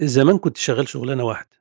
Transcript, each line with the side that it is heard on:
right: زمان كنت شغال شغلانة واحدة،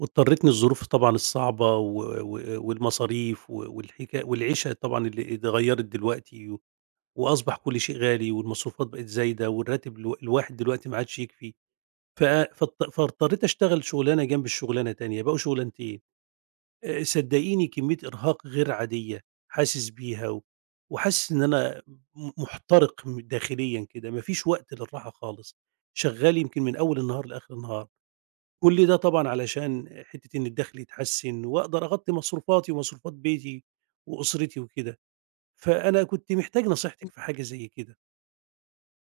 right: واضطرتني الظروف طبعًا الصعبة و و والمصاريف والحكا والعيشة طبعًا اللي اتغيّرت دلوقتي، وأصبح كل شيء غالي والمصروفات بقت زايدة والراتب الواحد دلوقتي ما عادش يكفي، ف فاضط فاضطريت أشتغل شغلانة جنب الشغلانة تانية، بقوا شغلانتين. صدقيني كمية إرهاق غير عادية حاسس بيها، و وحاسس إن أنا محترق داخليًا كده، ما فيش وقت للراحة خالص، شغال يمكن من أول النهار لآخر النهار. كل ده طبعًا علشان حتّة إن الدخل يتحسّن وأقدر أغطّي مصروفاتي ومصروفات بيتي وأسرتي وكده، فأنا كنت محتاج نصيحتِك في حاجة زي كده.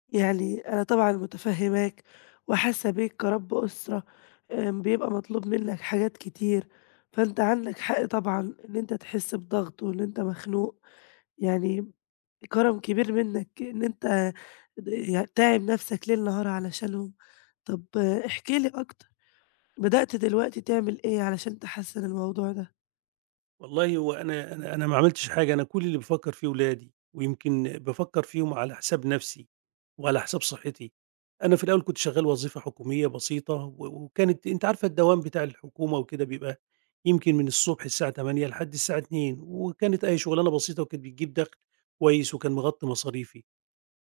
left: يعني أنا طبعًا متفهّماك وحاسة بيك كرَب أسرة، بيبقى مطلوب منّك حاجات كتير، فأنت عندك حق طبعًا إن أنت تحس بضغط وإن أنت مخنوق، يعني كرم كبير منّك إن أنت د ي تاعب نَفْسك ليل نهار علشانهم. طَب احكِ لي أكتر، بدأت دلوقتي تعمل إيه علشان تحسّن الموضوع ده؟
right: والله هو أنا ما عملتش حاجة، أنا كل اللي بافكّر فيه ولادي، ويمكن بافكّر فيهم على حساب نَفْسي وعلى حساب صحّتي. أنا في الأول كنت شغّال وظيفة حكومية بسيطة وكانت أنتِ عارفة الدوام بتاع الحكومة وكده بيبقى يمكن من الصبح الساعة 08:00 لحد الساعة 14:00، وكانت أهي شُغلانة بسيطة وكانت بتجيب دَخْل كويس وكان مغطّي مصاريفي.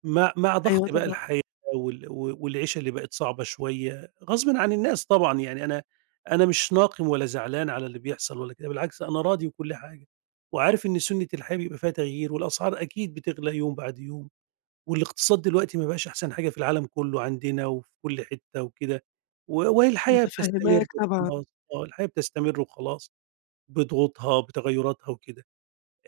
right: مع
left: أيوه
right: ضغط بقى
left: طبعًا.
right: الحياة والعيشة اللي بقت صعبة شوية، غصبًا عن الناس طبعًا، يعني أنا مش ناقم ولا زعلان على اللي بيحصل ولا كده، بالعكس أنا راضي وكل حاجة، وعارف إن سُنّة الحياة بيبقى فيها تغيير، والأسعار أكيد بتغلى يوم بعد يوم، والاقتصاد دلوقتي ما بقاش أحسن حاجة في العالم كلّه عندنا وفي كل حتّة وكده، وهي الحياة بتستمر
left: متفهّماك طبعًا،
right: وخلاص. آه، الحياة بتستمر وخلاص بضغوطها بتغيراتها وكده.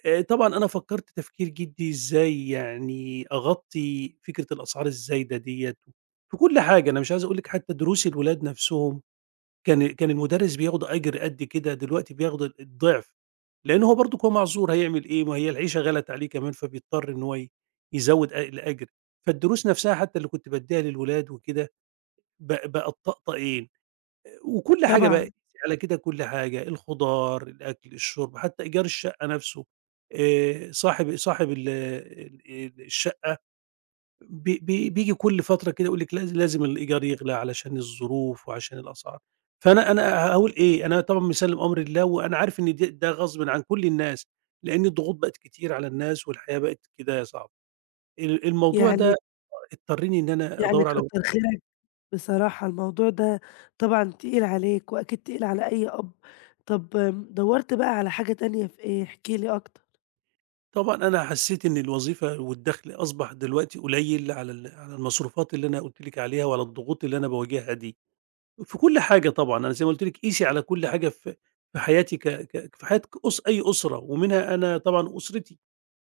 right: طبعًا أنا فكّرت تفكير جدّي إزاي يعني أغطّي فكرة الأسعار الزايدة ديّة، في كل حاجة، أنا مش عايز أقول لِك حتّى دروس الولاد نَفْسهم كان المدرس بياخُد أجر قد كده، دلوقتي بياخُد الضِعف، لإن هو برضُك هو معذور هيعمل إيه، ما هي العيشة غلت عليه كمان فبيضطر إن هو يزوّد الأجر، فالدروس نَفْسها حتّى اللي كنت بادّيها للولاد وكده بقت طقطقين. وكل حاجة بقى،
left: طبعًا.
right: قيسي على كده كل حاجة، الخضار، الأكل، الشرب، حتى إيجار الشقة نفسه، صاحب ال ال الشقة بي بي بييجي كل فترة كده يقول لِك لازم الإيجار يغلى علشان الظروف وعشان الأسعار، فأنا هاقول إيه، أنا طبعًا مسلِّم أمري لله وأنا عارف إن ده غصبٍ عن كل الناس، لأن الضغوط بقت كتير على الناس والحياة بقت كده صعبة، الموضوع
left: يعني
right: ده اضطرّني إن أنا
left: يعني
right: أدوّر على.
left: كتّر خيرك، بصراحة الموضوع ده طبعًا تقيل عليك، وأكيد تقيل على أي أب. طب دوّرت بقى على حاجة تانية في إيه؟ احكِ لي أكتر.
right: طبعًا أنا حسّيت إن الوظيفة والدخل أصبح دلوقتي قليّل على المصروفات اللي أنا قُلت لِك عليها وعلى الضغوط اللي أنا باواجهها دي، في كل حاجة طبعًا، أنا زي ما قُلت لِك قيسي على كل حاجة في حياتي، ك ك في حياة أي أسرة ومنها أنا طبعًا أسرتي.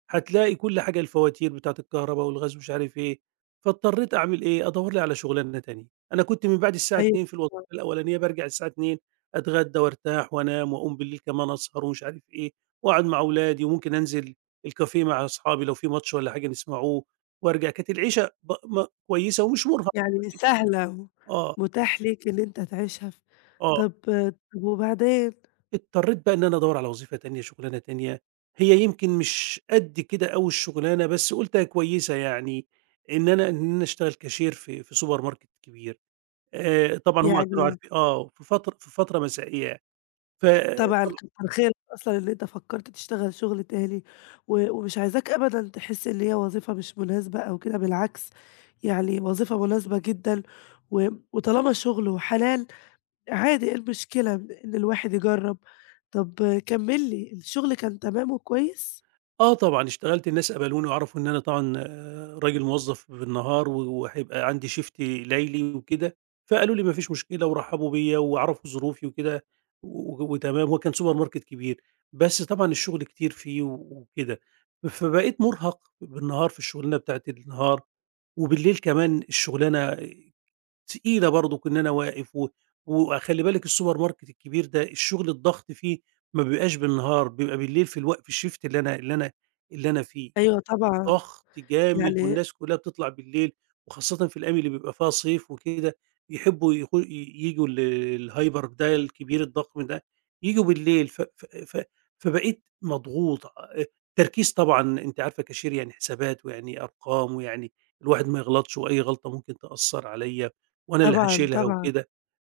right: هتلاقي كل حاجة الفواتير بتاعة الكهربا والغاز ومش عارف إيه، فاضطريت أعمل إيه، أدوّر لي على شُغلانة تانية، أنا كنت من بعد الساعة
left: أيوه.
right: 14:00 في الوظيفة الأولانية بارجع الساعة 14:00، أتغدى وارتاح وانام واقوم بالليل كمان أسهر ومش عارف إيه، واقعد مع أولادي وممكن أنزل الكافيه مع أصحابي لو في ماتش والّا حاجة نسمعوه وارجع، كانت العيشة ما كويسة ومش مرهقة.
left: يعني سهلة
right: آه.
left: ومتاح ليك إن أنت تعيشها
right: آه.
left: طب آه، طب وبعدين؟
right: اضطريت بقى إن أنا أدوّر على وظيفة تانية، شُغلانة تانية، هي يمكن مش قد كده أوي الشُغلانة، بس قُلت كويسة يعني، إن أنا أشتغل كاشير في سوبر ماركت كبير. طبعًا هم كانوا
left: يعني
right: عارفين، آه، في فترة مسائية. ف
left: طبعًا كتر خيرك أصلًا إن أنت فكّرت تشتغل شغل تاني، و ومش عايزاك أبدًا تحس إن هي وظيفة مش مناسبة أو كده، بالعكس يعني وظيفة مناسبة جدًا، و وطالما شغل وحلال عادي إيه المشكلة إن الواحد يجرّب. طب كمّل لي، الشغل كان تمام وكويس؟
right: آه طبعًا، اشتغلت الناس قبلوني وعرفوا إن أنا طبعًا، آه، راجل موظّف بالنهار و وهيبقى عندي shift ليلي وكده، فقالوا لي: "ما فيش مشكلة." ورحّبوا بيّا وعرفوا ظروفي وكده، وتمام، هو كان سوبر ماركت كبير، بس طبعًا الشغل كتير فيه وكده، فبقيت مُرهَق بالنهار في الشغلانة بتاعة النهار وبالليل كمان الشغلانة تقيلة برضُك إن أنا واقف، و وخلّي بالِك السوبر ماركت الكبير ده الشغل الضغط فيه ما بيبقاش بالنهار، بيبقى بالليل في الShift اللي أنا فيه.
left: أيوه طبعًا.
right: ضغط جامد
left: يعني
right: والناس كلها بتطلع بالليل، وخاصةً في الأيام اللي بيبقى فيها صيف وكده، يحبوا ييجوا الهايبر ده الكبير الضخم ده، ييجوا بالليل ف ف ف فبقيت مضغوط. التركيز طبعًا أنتِ عارفة كاشير يعني حسابات ويعني أرقام ويعني الواحد ما يغلطش وأي غلطة ممكن تأثّر عليَّ وأنا اللي
left: طبعًا،
right: هاشيلها
left: طبعًا.
right: وكده،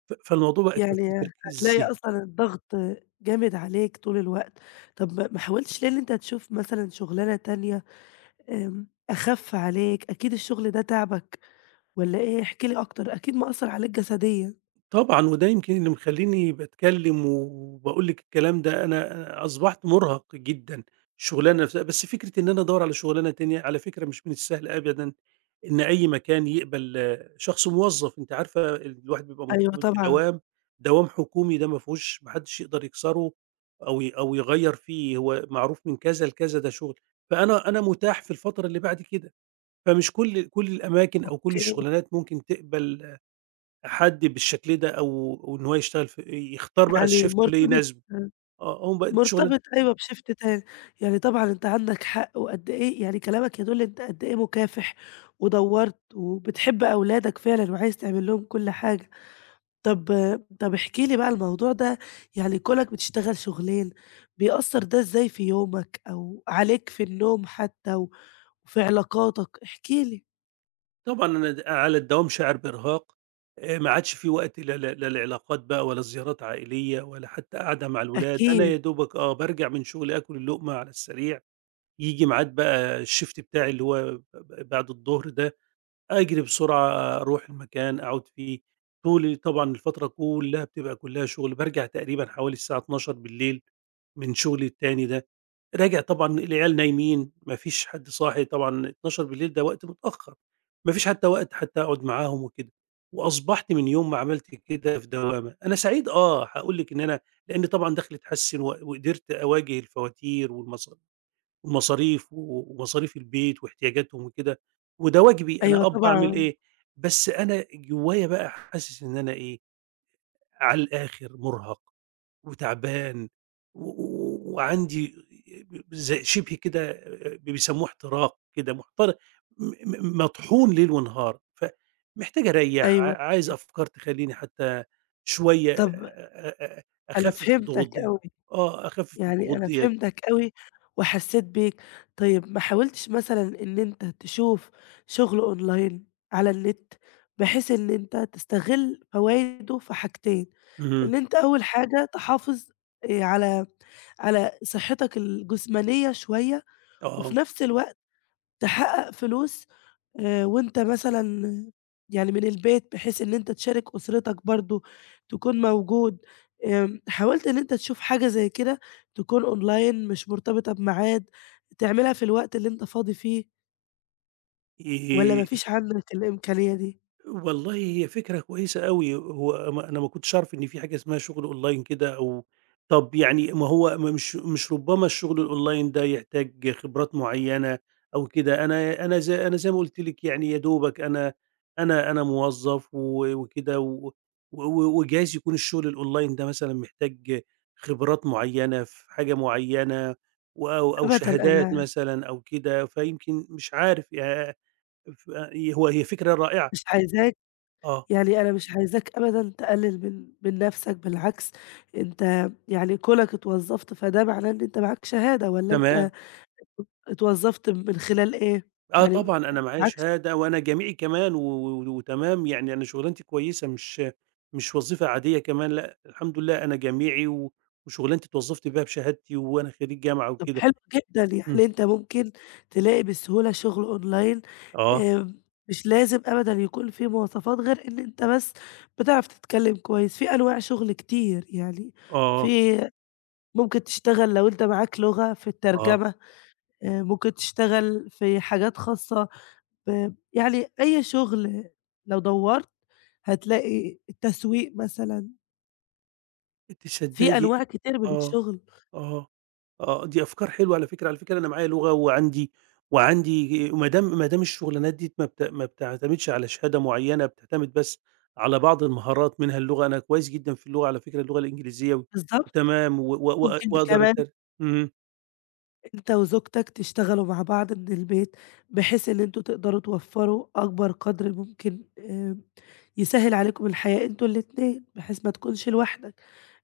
right: فالموضوع بقى كان في
left: يعني
right: تركيز
left: هتلاقي
right: ذهني
left: أصلًا الضغط جامد عليك طول الوقت. طب ما حاولتش ليه إن أنت تشوف مثلًا شُغلانة تانية أخَف عليك؟ أكيد الشغل ده تعبك والّا إيه؟ احكِ لي أكتر، أكيد مأثّر عليك جسديًا.
right: طبعًا، وده يمكن اللي مخلّيني باتكلّم وباقول لِك الكلام ده. أنا أصبحت مُرهَق جدًا، الشُغلانة نفسها بس فكرة إن أنا أدوّر على شُغلانة تانية، على فكرة مش من السهل أبدًا إن أي مكان يقبل، آه، شخص موظّف، أنتِ عارفة الواحد بيبقى
left: أيوه
right: مرتبط
left: طبعًا.
right: بدوام، دوام حكومي ده ما فيهوش ما حدّش يقدر يكسره أو يغيّر فيه، هو معروف من كذا لكذا ده شُغل، فأنا مُتاح في الفترة اللي بعد كده، فمش كل الأماكن أو كل
left: أوكي.
right: الشُغلانات ممكن تقبل حد بالشكل ده، وإن هو يشتغل يختار بقى
left: يعني
right: الShift اللي
left: مرتبط
right: يناسبه. آه، هم بقى الشغلانة.
left: مرتبط أيوه بShift تاني، يعني طبعًا أنت عندك حق، وقد إيه يعني كلامك يدل أنت قد إيه مكافح، ودوّرت وبتحب أولادك فعلًا وعايز تعمل لهم كل حاجة. طب طب احكِ لي بقى الموضوع ده، يعني كونك بتشتغل شغلين، بيأثّر ده إزاي في يومك أو عليك في النوم حتى و وفي علاقاتك؟ احكِ لي.
right: طبعًا أنا، على الدوام شاعر بإرهاق، ما عادش في وقت، لا لعلاقات بقى ولا زيارات عائلية ولا حتى قعدة مع الولاد، أنا يا
left: أكيد.
right: دوبك، بارجع من شغلي آكل اللقمة على السريع، ييجي ميعاد بقى الShift بتاعي اللي هو ب ب بعد الضهر ده أجري بسرعة أروح المكان أقعد فيه، طول طبعًا الفترة كلّها بتبقى كلّها شغل، بارجع تقريبًا حوالي الساعة 00:00 من شغلي التاني ده، راجع طبعًا العيال نايمين ما فيش حد صاحي طبعًا 00:00، ده وقت متأخر، ما فيش حتى وقت حتى أقعد معاهم وكده، وأصبحت من يوم ما عملت كده في دوامة. أنا سعيد، هاقول لِك إن أنا، لإن طبعًا دخلي اتحسن وقدرت أواجه الفواتير والمصاريف، ومصاريف ومصاريف البيت واحتياجاتهم وكده، وده واجبي
left: أيوه
right: أنا أعمل
left: طبعًا.
right: إيه. بس أنا جوايا بقى حاسس إن أنا إيه، على الآخر مُرهَق وتعبان و و وعندي زي شِبه كده، بيسموه احتراق كده، محتر م م مطحون ليل ونهار، فمحتاج أريّح،
left: أيوه.
right: عايز أفكار تخلّيني حتى شوية أ
left: طب
right: أ أ
left: أنا
right: أخفِّف الضغوط
left: فهمتك
right: دي.
left: أوي.
right: آه، أخفِّف
left: يعني
right: الضغوط
left: أنا
right: ديّة.
left: فهمتك أوي وحسّيت بيك. طيب ما حاولتش مثلًا إن أنت تشوف شغل online على النت، بحيث إن أنت تستغل فوايده في حاجتين،
right: اهم،
left: إن أنت أول حاجة تحافظ آآ على على صحتك الجسمانية شوية، وفي
right: آه،
left: نفس الوقت تحقّق فلوس، وأنت مثلًا يعني من البيت بحيث إن أنت تشارك أسرتك برضه، تكون موجود. حاولت إن أنت تشوف حاجة زي كده تكون أونلاين مش مرتبطة بميعاد، تعملها في الوقت اللي أنت فاضي فيه
right: ي
left: والّا ما فيش عندك الإمكانية دي؟
right: والله هي فكرة كويسة أوي، هو ما أنا ما كنتش أعرف إن في حاجة اسمها شغل أونلاين كده أو. طَب يعني، ما هو، ما مش مش ربما الشغل الأونلاين ده يحتاج خبرات معيّنة أو كده، أنا زي ما قُلت لِك يعني يا دوبك أنا موظّف وكده و و وجايز يكون الشغل الأونلاين ده مثلًا محتاج خبرات معيّنة في حاجة معيّنة و أو أو
left: أبدًا،
right: شهادات
left: أنا
right: مثلًا أو كده، فيمكن مش عارف. يع ف هو هي فكرة رائعة.
left: مش عايزاك،
right: آه.
left: يعني أنا مش عايزاك أبدًا تقلل من نفسك بالعكس، أنت يعني كونك اتوظفت فده معناه إن أنت معاك شهادة والّا أنت
right: تمام.
left: اتوظفت من خلال إيه؟
right: آه
left: يعني
right: طبعًا أنا معايا
left: معاك.
right: شهادة وأنا جامعي كمان و و وتمام، يعني أنا شُغلانتي كويسة، مش وظيفة عادية كمان لأ، الحمد لله أنا جامعي وشُغلانتي اتوظّفت بيها بشهادتي وأنا خريج جامعة
left: طب
right: وكده.
left: حلو جدًا،
right: إمم.
left: يعني أنت ممكن تلاقي بسهولة شغل أونلاين.
right: آه،
left: آمم، مش لازم أبدًا يكون في مواصفات غير إن أنت بس بتعرف تتكلم كويس، في أنواع شغل كتير يعني،
right: آه،
left: في ممكن تشتغل لو أنت معاك لغة في
right: آه.
left: الترجمة، ممكن تشتغل في حاجات خاصة يعني أي شغل لو دورت هتلاقي، التسويق مثلًا،
right: تصدّقي
left: في
right: دي.
left: أنواع كتير من
right: آه،
left: الشغل.
right: آه. آه، دي أفكار حلوة على فكرة، على فكرة أنا معايا لغة وعندي، ما دام الشغلانات دي ما بتعتمدش على شهادة معيّنة، بتعتمد بس على بعض المهارات منها اللغة، أنا كويس جدًا في اللغة، على فكرة اللغة الإنجليزية،
left: بالضبط.
right: وتمام و و وأ
left: ممكن
right: وأقدر
left: كمان
right: إمم.
left: أنت وزوجتك تشتغلوا مع بعض من البيت، بحيث إن أنتم تقدروا توفّروا أكبر قدر ممكن. يسهّل عليكم الحياة أنتم الاتنين، بحيث ما تكونش لوحدك.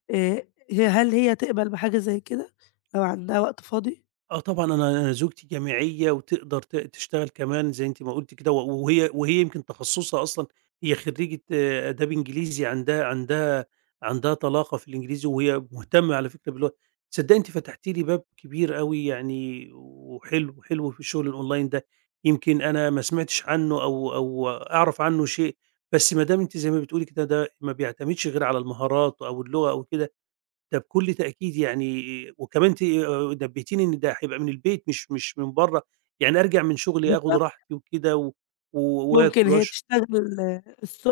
left: آآ، هل هي تقبل بحاجة زي كده لو عندها وقت فاضي؟
right: آه طبعًا، أنا زوجتي جامعية وتقدر تشتغل كمان زي أنتِ ما قُلتِ كده، و وهي وهي يمكن تخصُّصها أصلًا هي خرّيجة، آه، آداب إنجليزي، عندها طلاقة في الإنجليزي وهي مهتمة على فكرة باللغة. تصدّقي أنتِ فتحتِ لي باب كبير أوي يعني وحلو، حلو في الشغل الأونلاين ده، يمكن أنا ما سمعتش عنه أو أعرف عنه شيء، بس ما دام أنتِ زي ما بتقولي كده ده ما بيعتمدش غير على المهارات أو اللغة أو كده، ده بكل تأكيد يعني، وكمان نبّهتيني إن ده هيبقى من البيت، مش من برّه، يعني أرجع من شغلي آخُد
left: بالضبط،
right: راحتي وكده و و
left: ممكن
right: وآكُل
left: هي
right: وأشرب.
left: تشتغل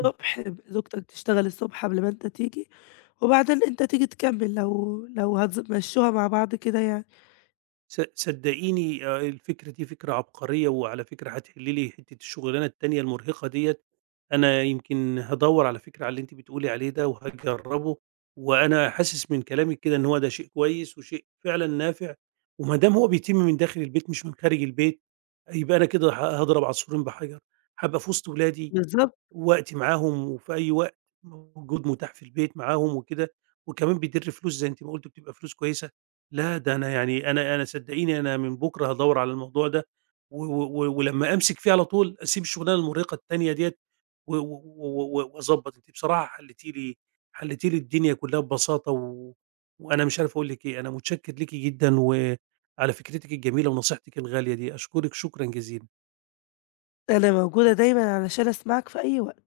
right: إمم.
left: زوجتك تشتغل الصبح قبل ما أنت تيجي، وبعدين أنت تيجي تكمّل، لو مشّوها مع بعض كده يعني.
right: صدّقيني، الفكرة دي فكرة عبقرية وعلى فكرة هتحل لي حتّة الشغلانة التانية المرهقة ديّة، أنا يمكن هادوّر على فكرة على اللي أنتِ بتقولي عليه ده وهاجرّبه، وأنا حاسس من كلامِك كده إن هو ده شيء كويس وشيء فعلًا نافع، وما دام هو بيتم من داخل البيت مش من خارج البيت يبقى أنا كده هاضرب عصفورين بحجر، هابقى في وسط ولادي
left: بالضبط،
right: وقتي معاهم، وفي أي وقت موجود متاح في البيت معاهم وكده، وكمان بيدِر فلوس زي أنتِ ما قُلتِ بتبقى فلوس كويسة. لا، ده أنا يعني، أنا أنا صدقيني أنا من بُكرة هادوّر على الموضوع ده، و و و ولمّا أمسك فيه على طول أسيب الشغلانة المُرهقة التانية ديّة و و و و وأضبّط. أنتِ بصراحة، حلّيتِ لي الدنيا كلّها ببساطة، و وأنا مش عارف أقول لِك إيه، أنا متشكّر ليكِ جدًا، وعلى فكرتِك الجميلة ونصيحتِك الغالية دي، أشكرِك شكرًا جزيلًا.
left: أنا موجودة دايمًا علشان أسمعك في أي وقت.